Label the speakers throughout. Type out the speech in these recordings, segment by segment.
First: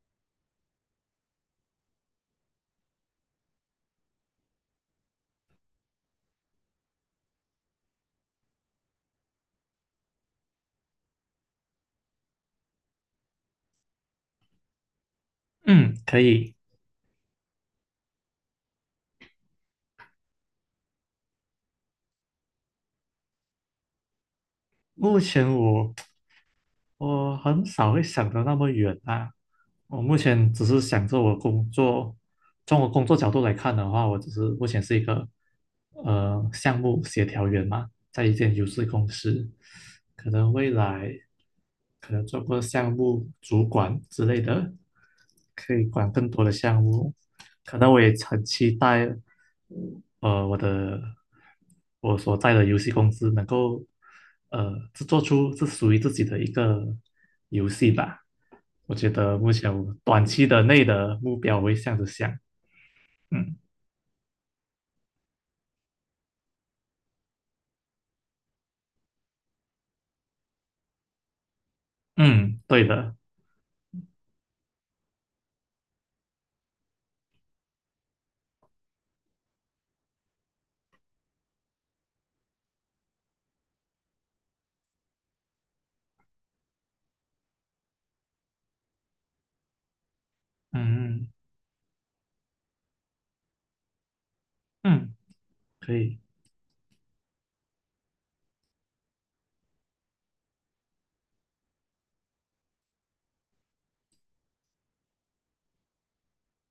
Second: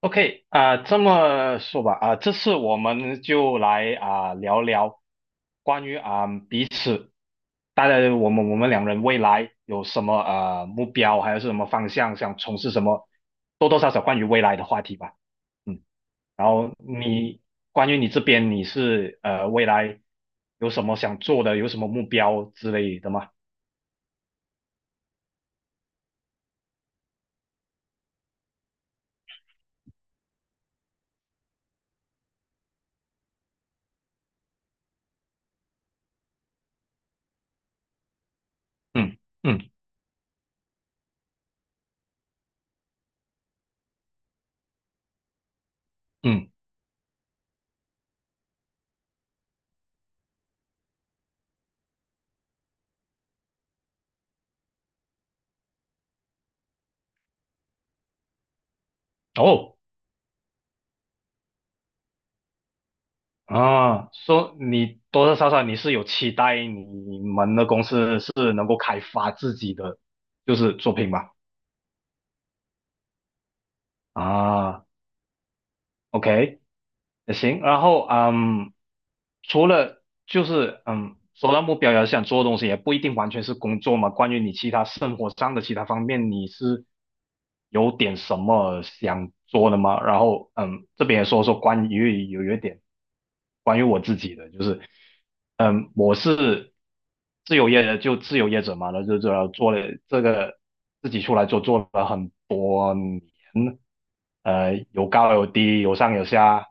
Speaker 1: OK 啊、这么说吧啊、这次我们就来啊、聊聊关于啊、彼此，大家我们两人未来有什么啊、目标，还有是什么方向，想从事什么，多多少少关于未来的话题吧。嗯，
Speaker 2: 嗯，可
Speaker 1: 然
Speaker 2: 以。
Speaker 1: 后你关于你这边你是未来有什么想做的，有什么目标之类的吗？
Speaker 2: 目前我很少会想得那么远啊，我目前只是想着我工作，从我工作角度来看的话，我只是目前是一个项目协调员嘛，在一间游戏公
Speaker 1: 嗯
Speaker 2: 司，
Speaker 1: 嗯
Speaker 2: 可能未来可能做过项目主管之类的，可以管更多
Speaker 1: 嗯，
Speaker 2: 的项目，可能我也很期待。呃，我的我所在的游戏公司能够制作出是属于自己的一个游戏吧。我觉得目前
Speaker 1: 哦。
Speaker 2: 我短期的内的目标我会这样子想，嗯
Speaker 1: 啊，说你多多少少你是有期待你们的公司是能够开发自己的就是作品吧？
Speaker 2: 嗯，对的，
Speaker 1: 啊，OK，也行。然后嗯，除了就是嗯，说到目标要想做的东西，也不一定完全是工作嘛。关于你其他生活上的其他方面，你是有点什么想做的吗？然后嗯，这边也
Speaker 2: 嗯
Speaker 1: 说说关于有一点关于我自己的，就是
Speaker 2: 嗯，嗯，
Speaker 1: 嗯，
Speaker 2: 可
Speaker 1: 我
Speaker 2: 以，
Speaker 1: 是自由业的，就自由业者嘛，然后就主要做了这个自己出来做，做了很多年嗯，有高有低，有上有下，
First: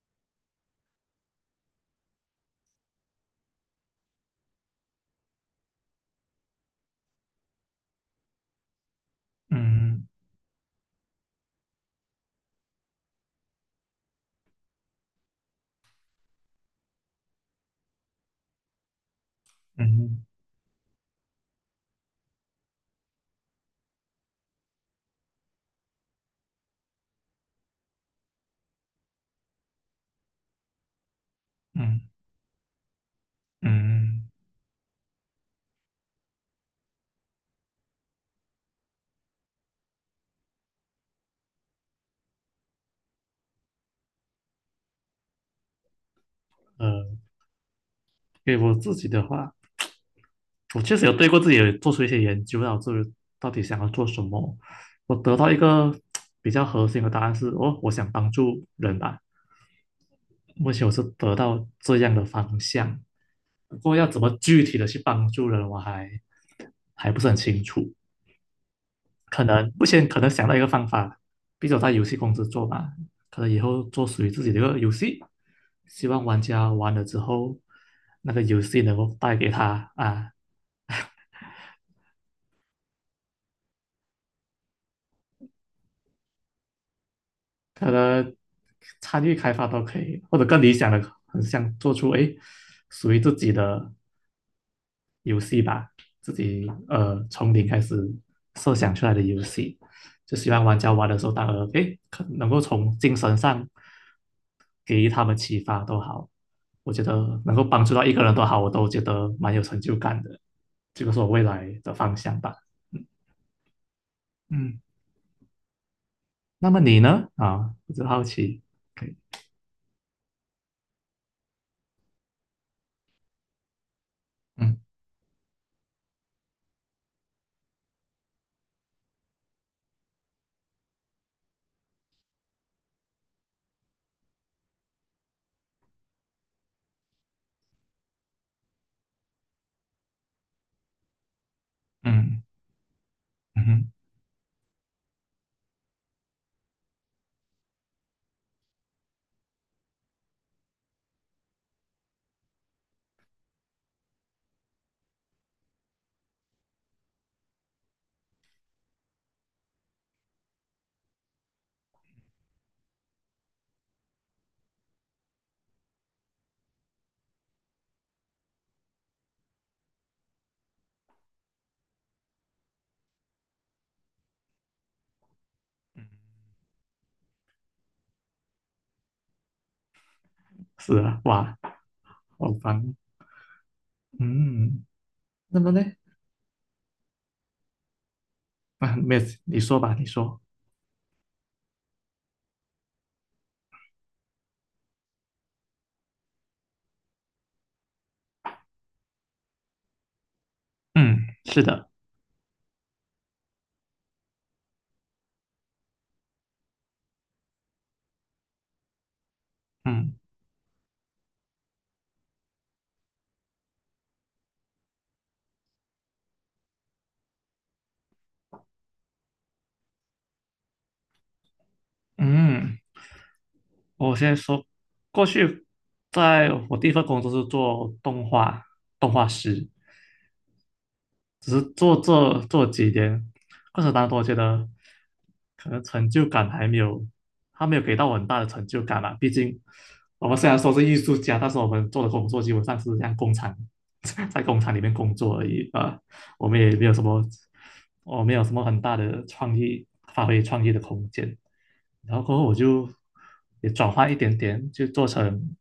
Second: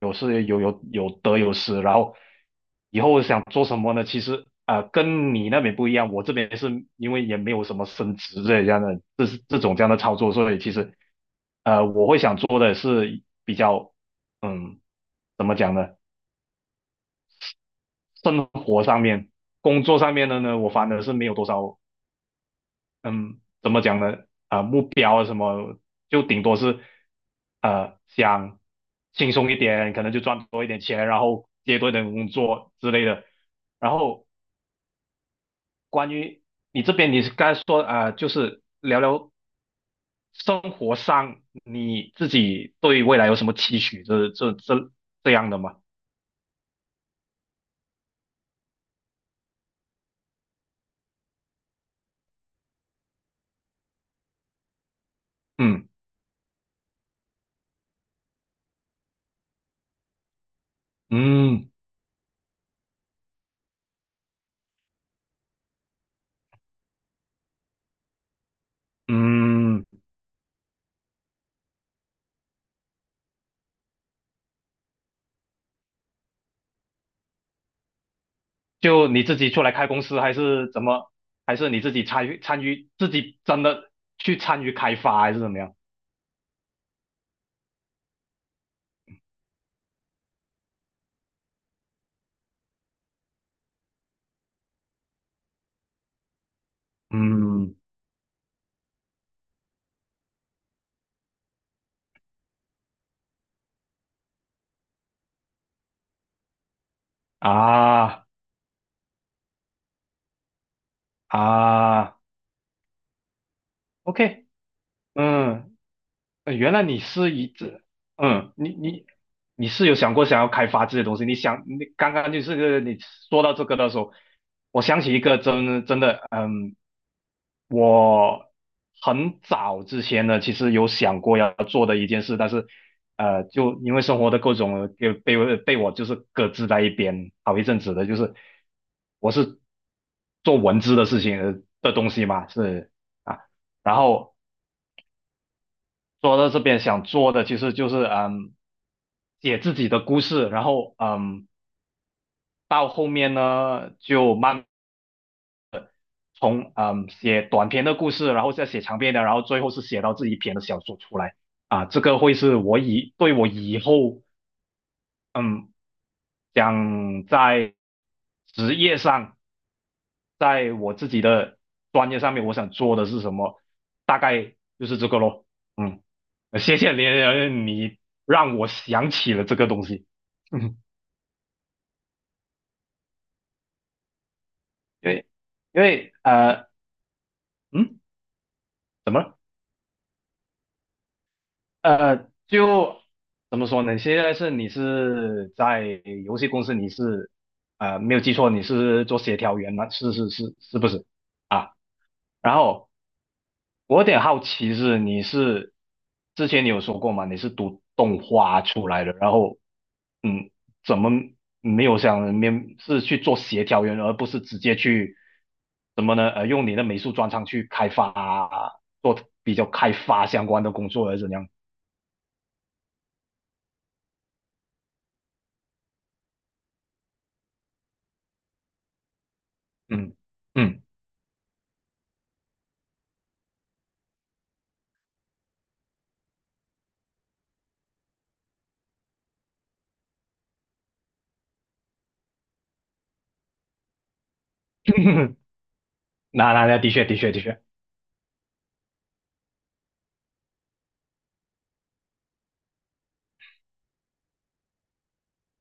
Speaker 1: 有得有失，然后以后想做什么呢？其实啊、跟你那边不一样，我这边是因为也没有什么升职这样的，这是这种这样的
Speaker 2: 嗯
Speaker 1: 操作，所以其实我会想做的是比较嗯，怎么讲呢？生活上面、工作上
Speaker 2: 嗯
Speaker 1: 面的呢，我反而是没有多少嗯，怎么讲呢？啊、目标啊什么，就顶多是想轻松一点，可能就赚多一点钱，然后接多一
Speaker 2: 嗯
Speaker 1: 点工作之类的。
Speaker 2: 嗯
Speaker 1: 然后
Speaker 2: 嗯，
Speaker 1: 关于你这边，你是刚才说啊、就是聊聊生活上你自己对未来有什么期许，这样的吗？
Speaker 2: 呃，给我自己的话。我确实有对过自己有做出一些研究，然后就是到底想要做什么，我得到一
Speaker 1: 嗯
Speaker 2: 个比较核心的答案是，哦，我想帮助人吧。目前我是得到
Speaker 1: 嗯
Speaker 2: 这样的方向，不过要怎么具体的去帮助人，我还不是很清楚。可能目
Speaker 1: 嗯。
Speaker 2: 前可能想到一个方法，毕竟我在游戏公司做吧。可能以后做属于自己的一个游戏，希望玩家玩了之后，那个游戏能
Speaker 1: 就
Speaker 2: 够
Speaker 1: 你
Speaker 2: 带
Speaker 1: 自
Speaker 2: 给
Speaker 1: 己出来开
Speaker 2: 他
Speaker 1: 公司，
Speaker 2: 啊
Speaker 1: 还是怎么？还是你自己参与参与，自己真的去参与开发，还是怎么样？
Speaker 2: 参与开发都可以，或者更理想的，很想做出哎属于自己的游戏吧，自己从零
Speaker 1: 嗯
Speaker 2: 开始设想出来的游戏，就希望玩家玩的时候，当然哎可能够从精神上给予他们启发都好，我觉得能够帮助到一个
Speaker 1: 啊
Speaker 2: 人都好，我都觉得蛮有成就感的，这个是我未来的方
Speaker 1: 啊
Speaker 2: 向吧。嗯
Speaker 1: ，OK，
Speaker 2: 嗯，
Speaker 1: 嗯，
Speaker 2: 那
Speaker 1: 原
Speaker 2: 么
Speaker 1: 来你
Speaker 2: 你呢？
Speaker 1: 是一
Speaker 2: 啊，
Speaker 1: 直，
Speaker 2: 我就好
Speaker 1: 嗯，
Speaker 2: 奇。
Speaker 1: 你是有想过想要开发这些东西？你想，你刚刚就是个你说到这个的时候，我
Speaker 2: 嗯
Speaker 1: 想起一个真的，嗯，我很早之前呢，其实有想过要做的一件事，但是就因为生活的各种给被我就是搁置在一边好一阵子的，就是我是做文字的事情的东西
Speaker 2: 嗯
Speaker 1: 嘛，是啊，
Speaker 2: 嗯哼，
Speaker 1: 然后做到这边想做的其实就是嗯，写自己的故事，然后嗯，到后面呢就慢。从嗯写短篇的故事，然后再写长篇的，然后最后是写到自己篇的小说出来啊，这个会是我以对我以后嗯想在职业上，在我自己的专业上面，我想做的是什么，大概就是这个咯。嗯，谢谢你，你让我想起了这个东西。嗯，
Speaker 2: 是啊，哇，好棒！嗯，
Speaker 1: 对，
Speaker 2: 那么呢？
Speaker 1: 因为嗯，
Speaker 2: 啊，
Speaker 1: 怎
Speaker 2: 没
Speaker 1: 么
Speaker 2: 有，
Speaker 1: 了
Speaker 2: 你说吧，你说。
Speaker 1: 就怎么说呢？现在是你是在游戏公司，你是没有记错，你是做协调员吗？是是是，是不是
Speaker 2: 嗯，是
Speaker 1: 啊？
Speaker 2: 的，
Speaker 1: 然后我有点好奇是你是之前你有说过嘛？你是读动画出来的，然后
Speaker 2: 嗯
Speaker 1: 嗯，怎么没有想面是去做协调员，而不是直接去怎么呢？用你的美术专长去开发，做比较开发相关的工作，还是怎样？
Speaker 2: 嗯，我先说，过去在我第一份工作是做动画师，
Speaker 1: 嗯嗯。
Speaker 2: 只是做做做几年，过程当中我觉得可能成就感还没有，他没有给到我很大的成就感啊。毕竟我们虽然说是艺术家，但是我们做的工作基本上是像工厂，在工厂里面工 作而已啊。我
Speaker 1: 那
Speaker 2: 们
Speaker 1: 那
Speaker 2: 也
Speaker 1: 那
Speaker 2: 没
Speaker 1: 的
Speaker 2: 有什
Speaker 1: 确的
Speaker 2: 么，
Speaker 1: 确的确，
Speaker 2: 我没有什么很大的创意，发挥创意的空间。然后过后我就也转换一点点，就做成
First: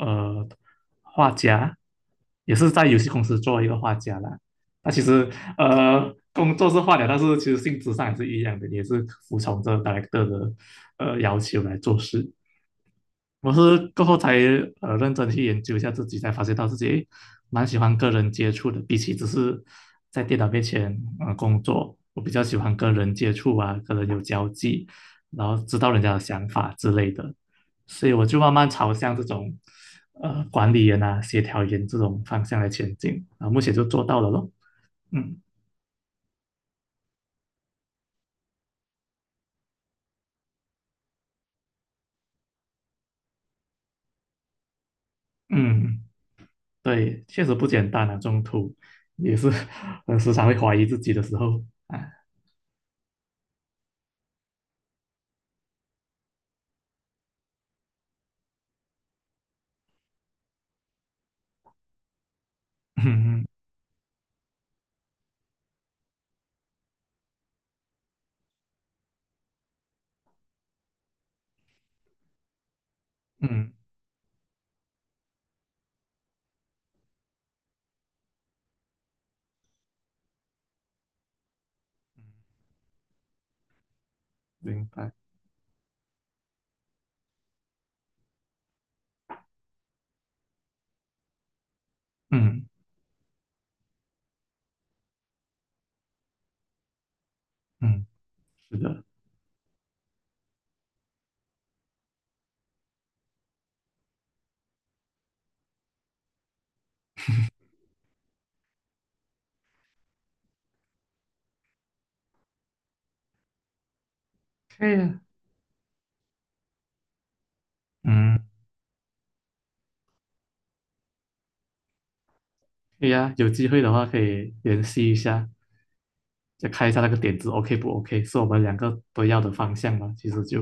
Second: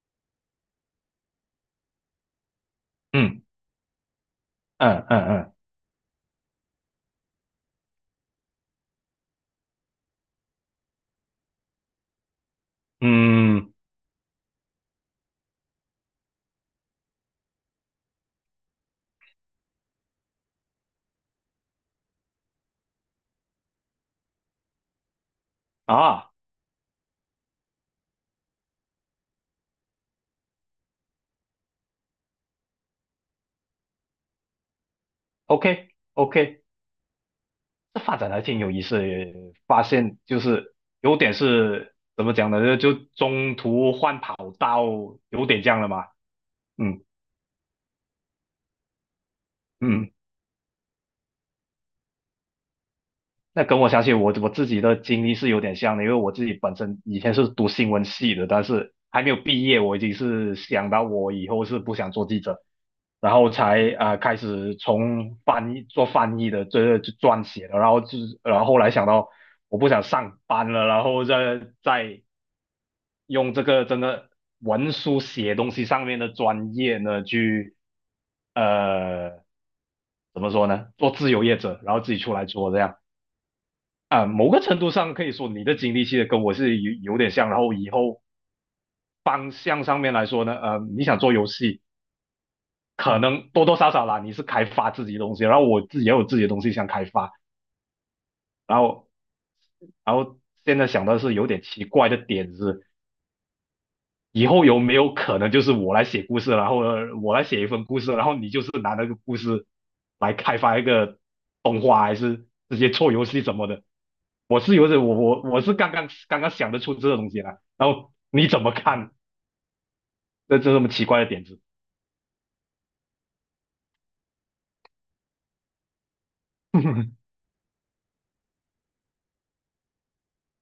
Speaker 2: 呃画家，也是在游戏公司
Speaker 1: 嗯
Speaker 2: 做一个画家啦。那其
Speaker 1: 嗯
Speaker 2: 实
Speaker 1: 嗯
Speaker 2: 工作是画家，但是其实性质上也是一样的，也是服从着 director 的要求来做事。我
Speaker 1: 嗯嗯
Speaker 2: 是过后才认真去研究一下自己，才发现到自己诶蛮喜欢跟人接触的，比起只是在电脑面前工作，我比较喜欢跟人接触啊，跟人有交际，然后知道人家的
Speaker 1: 啊
Speaker 2: 想法之类的，所以我就慢慢朝向这种管理员啊、协调员这种方向来前进啊，目前就做到了咯。嗯
Speaker 1: ，OK OK，这发展还挺有意思的也发现就是有点是怎么讲呢，就中途换跑道，有点这样了
Speaker 2: 嗯，
Speaker 1: 嘛，嗯
Speaker 2: 对，确实不简单啊，中途也是
Speaker 1: 嗯。
Speaker 2: 时常会怀疑自己的时候啊，
Speaker 1: 那跟我想起我自己的经历是有点像的，因为我自己本身以前是读新闻系的，但是还没有毕业，我已经是想到我以后是不想做记者，然
Speaker 2: 嗯
Speaker 1: 后
Speaker 2: 嗯
Speaker 1: 才啊、开始从翻译做翻译的这就撰写的，然后就是然后后来想到我不想上班了，然后再用这
Speaker 2: 嗯。
Speaker 1: 个真的文书写东西上面的专业呢去呃怎么说呢做自由业者，然后自己出来做这样。啊、某个程
Speaker 2: 明
Speaker 1: 度
Speaker 2: 白，
Speaker 1: 上可以说你的经历其实跟我是有点像，然后以后方向上面来说呢，你想做游戏，
Speaker 2: 嗯
Speaker 1: 可能多多少少啦，你是开发自己的东西，然后我自己也有自己的东西想开发，
Speaker 2: 嗯，是
Speaker 1: 然
Speaker 2: 的，
Speaker 1: 后然后现在想到是有点奇怪的点子，以后有没有可能就是我来写故事，然后我来写一份故事，然后你就是拿那个故事来开发一个动画，还是直接做游戏什么的？我是
Speaker 2: 可
Speaker 1: 有
Speaker 2: 以
Speaker 1: 点，我
Speaker 2: 啊，
Speaker 1: 我我是刚刚想得出这个东西来，然后
Speaker 2: 嗯，
Speaker 1: 你怎么看这么奇怪的点子？
Speaker 2: 可以啊，有机会的话可以联系一下，再看一下那个 点子 OK 不 OK，是我们两个都要的方向嘛，其实就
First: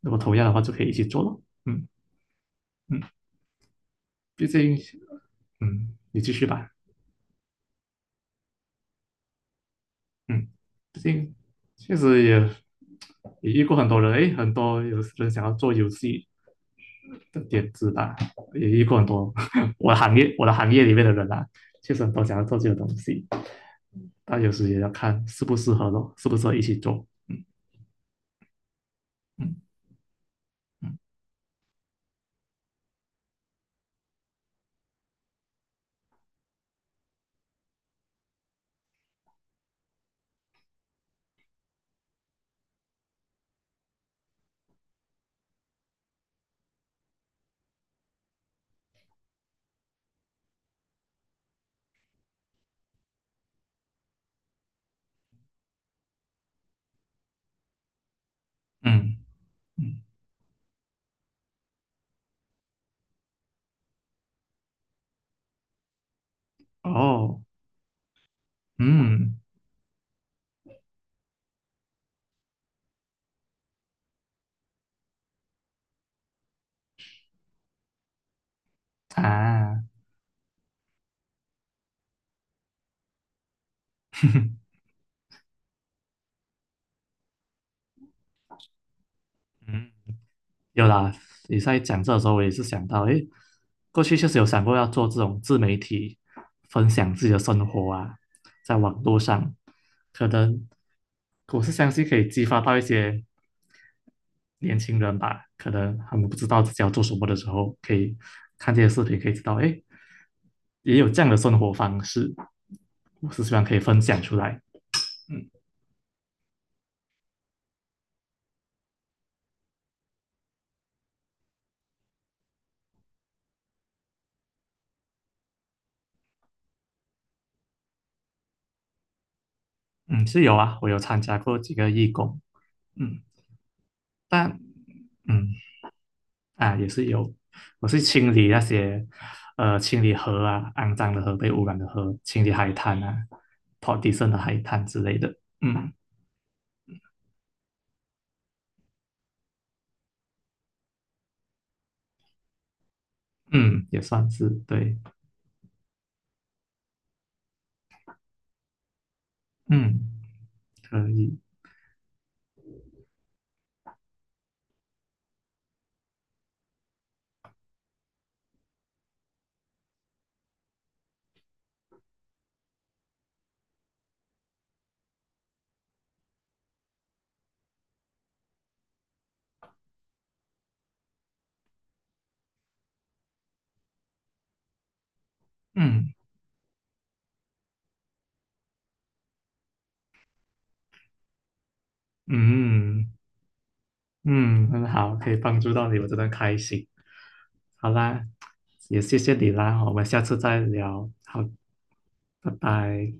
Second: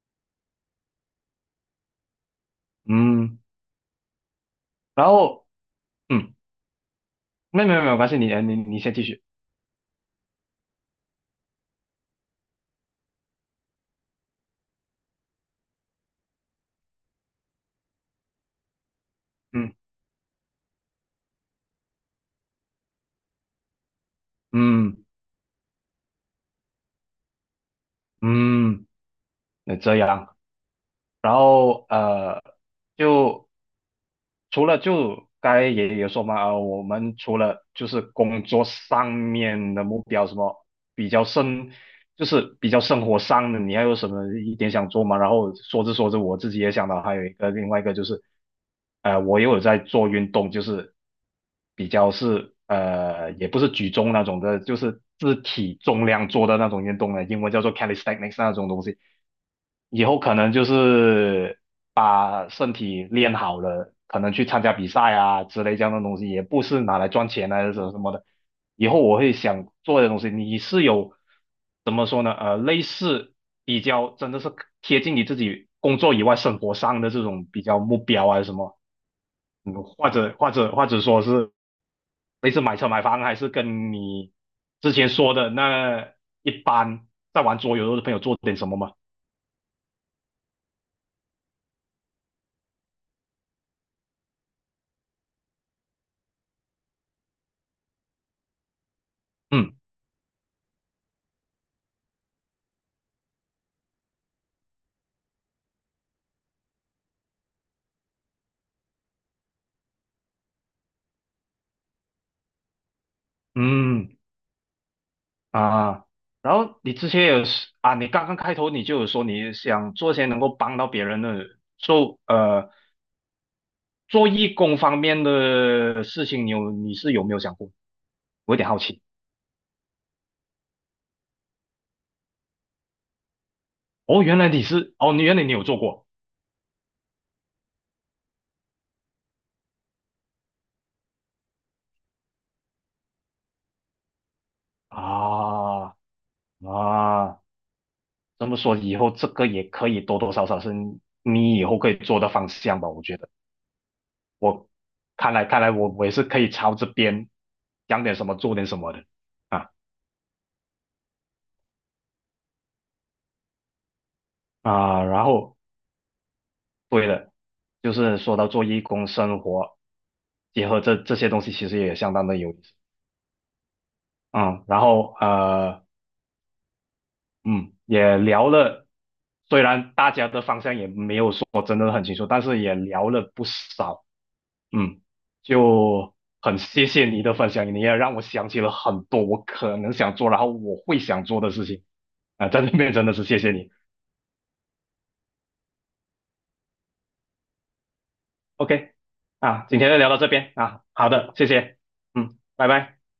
Speaker 2: 如果同样的话就可以一起做了，嗯嗯，
Speaker 1: 嗯，
Speaker 2: 毕竟
Speaker 1: 然后
Speaker 2: 你继
Speaker 1: 嗯，
Speaker 2: 续吧，
Speaker 1: 没有关系，你先继续，
Speaker 2: 嗯毕竟确实也遇过很多人，诶，很多有人想要做游戏的点子吧，也遇过很多
Speaker 1: 嗯
Speaker 2: 我的行业里面的人啊，确实很多想要做这个东西，但有时也要
Speaker 1: 嗯
Speaker 2: 看适不适合咯，适不适合一起做。嗯
Speaker 1: 嗯，
Speaker 2: 嗯
Speaker 1: 那这样。
Speaker 2: 嗯
Speaker 1: 然后就除了就刚才也也说嘛，我们除了就是工作上面的目标，什么比较生，就是比较生活上的，你还有什么一点想做吗？然后说着说着，我自己也想到还有一个另外一个就是，我也有在做运动，就是比较是也不是举重那种的，就是自体重量做的那种运动呢，英文叫做 calisthenics 那种东西。
Speaker 2: 嗯嗯
Speaker 1: 以后可能就是把身体练好了，可能去参加比赛啊之类这样的东西，也不是拿来赚
Speaker 2: 哦，
Speaker 1: 钱啊什么什么的。以后我会
Speaker 2: 嗯
Speaker 1: 想做的东西，你是有怎么说呢？类似比较真的是贴近你自己工作以外生活上的这种比较目标啊什么，嗯，
Speaker 2: 啊，
Speaker 1: 或者说是类似买车买房，还是跟你 之前说的那一般在玩桌游的朋友做点什么吗？
Speaker 2: 嗯有啦，你在讲这的时候，我也是想到，诶，过去确实有想过要做这种自媒体，分享自己的生活啊，在网络上，
Speaker 1: 嗯
Speaker 2: 可能我是相信可以激发到一些年轻人吧，可能他们不知道自己要做什么的时候，可以看这些视频，可以知道，哎，也有这样的生活方式，我是希望可以分
Speaker 1: 嗯。
Speaker 2: 享出来。嗯
Speaker 1: 啊，然后你之前有是啊，你刚刚开头你就有说你想做些能够帮到别人的，做呃做义工方面的事情，你有你是有没有想过？我有点好奇。
Speaker 2: 嗯，是有啊，我有参加过几个义工，嗯，
Speaker 1: 哦，原来
Speaker 2: 但
Speaker 1: 你是哦，你原来
Speaker 2: 嗯
Speaker 1: 你有做过
Speaker 2: 啊也是有，我是清理那些清理河啊，肮脏的河、被污染的河，清理海滩啊，跑地上的海滩之类的，嗯
Speaker 1: 啊啊，这么说以后这个也可以多多少少是你以后可以做的方向吧？我觉得
Speaker 2: 嗯，也算是
Speaker 1: 我
Speaker 2: 对，
Speaker 1: 看来我也是可以朝这边讲点什么做点什么的。啊
Speaker 2: 嗯，可以，
Speaker 1: 啊，然后对的，就是说到做义工生活，结合这些东西，其实也相当的有意思。嗯，然后嗯，也聊了，虽然大家的方向也没有说真的很清楚，但是也聊了不少。嗯，
Speaker 2: 嗯
Speaker 1: 就很谢谢你的分享，你也让我想起了很多我可能想做，然后我会想做的事情。啊、在这边真
Speaker 2: 嗯。
Speaker 1: 的是谢谢你。
Speaker 2: 嗯，很好，可以帮助到你，我真的开心。好啦，
Speaker 1: OK，
Speaker 2: 也谢谢你
Speaker 1: 啊，今
Speaker 2: 啦，
Speaker 1: 天
Speaker 2: 我
Speaker 1: 就
Speaker 2: 们
Speaker 1: 聊到
Speaker 2: 下
Speaker 1: 这
Speaker 2: 次
Speaker 1: 边
Speaker 2: 再
Speaker 1: 啊，好
Speaker 2: 聊。
Speaker 1: 的，
Speaker 2: 好，
Speaker 1: 谢谢，嗯，
Speaker 2: 拜
Speaker 1: 拜拜。
Speaker 2: 拜。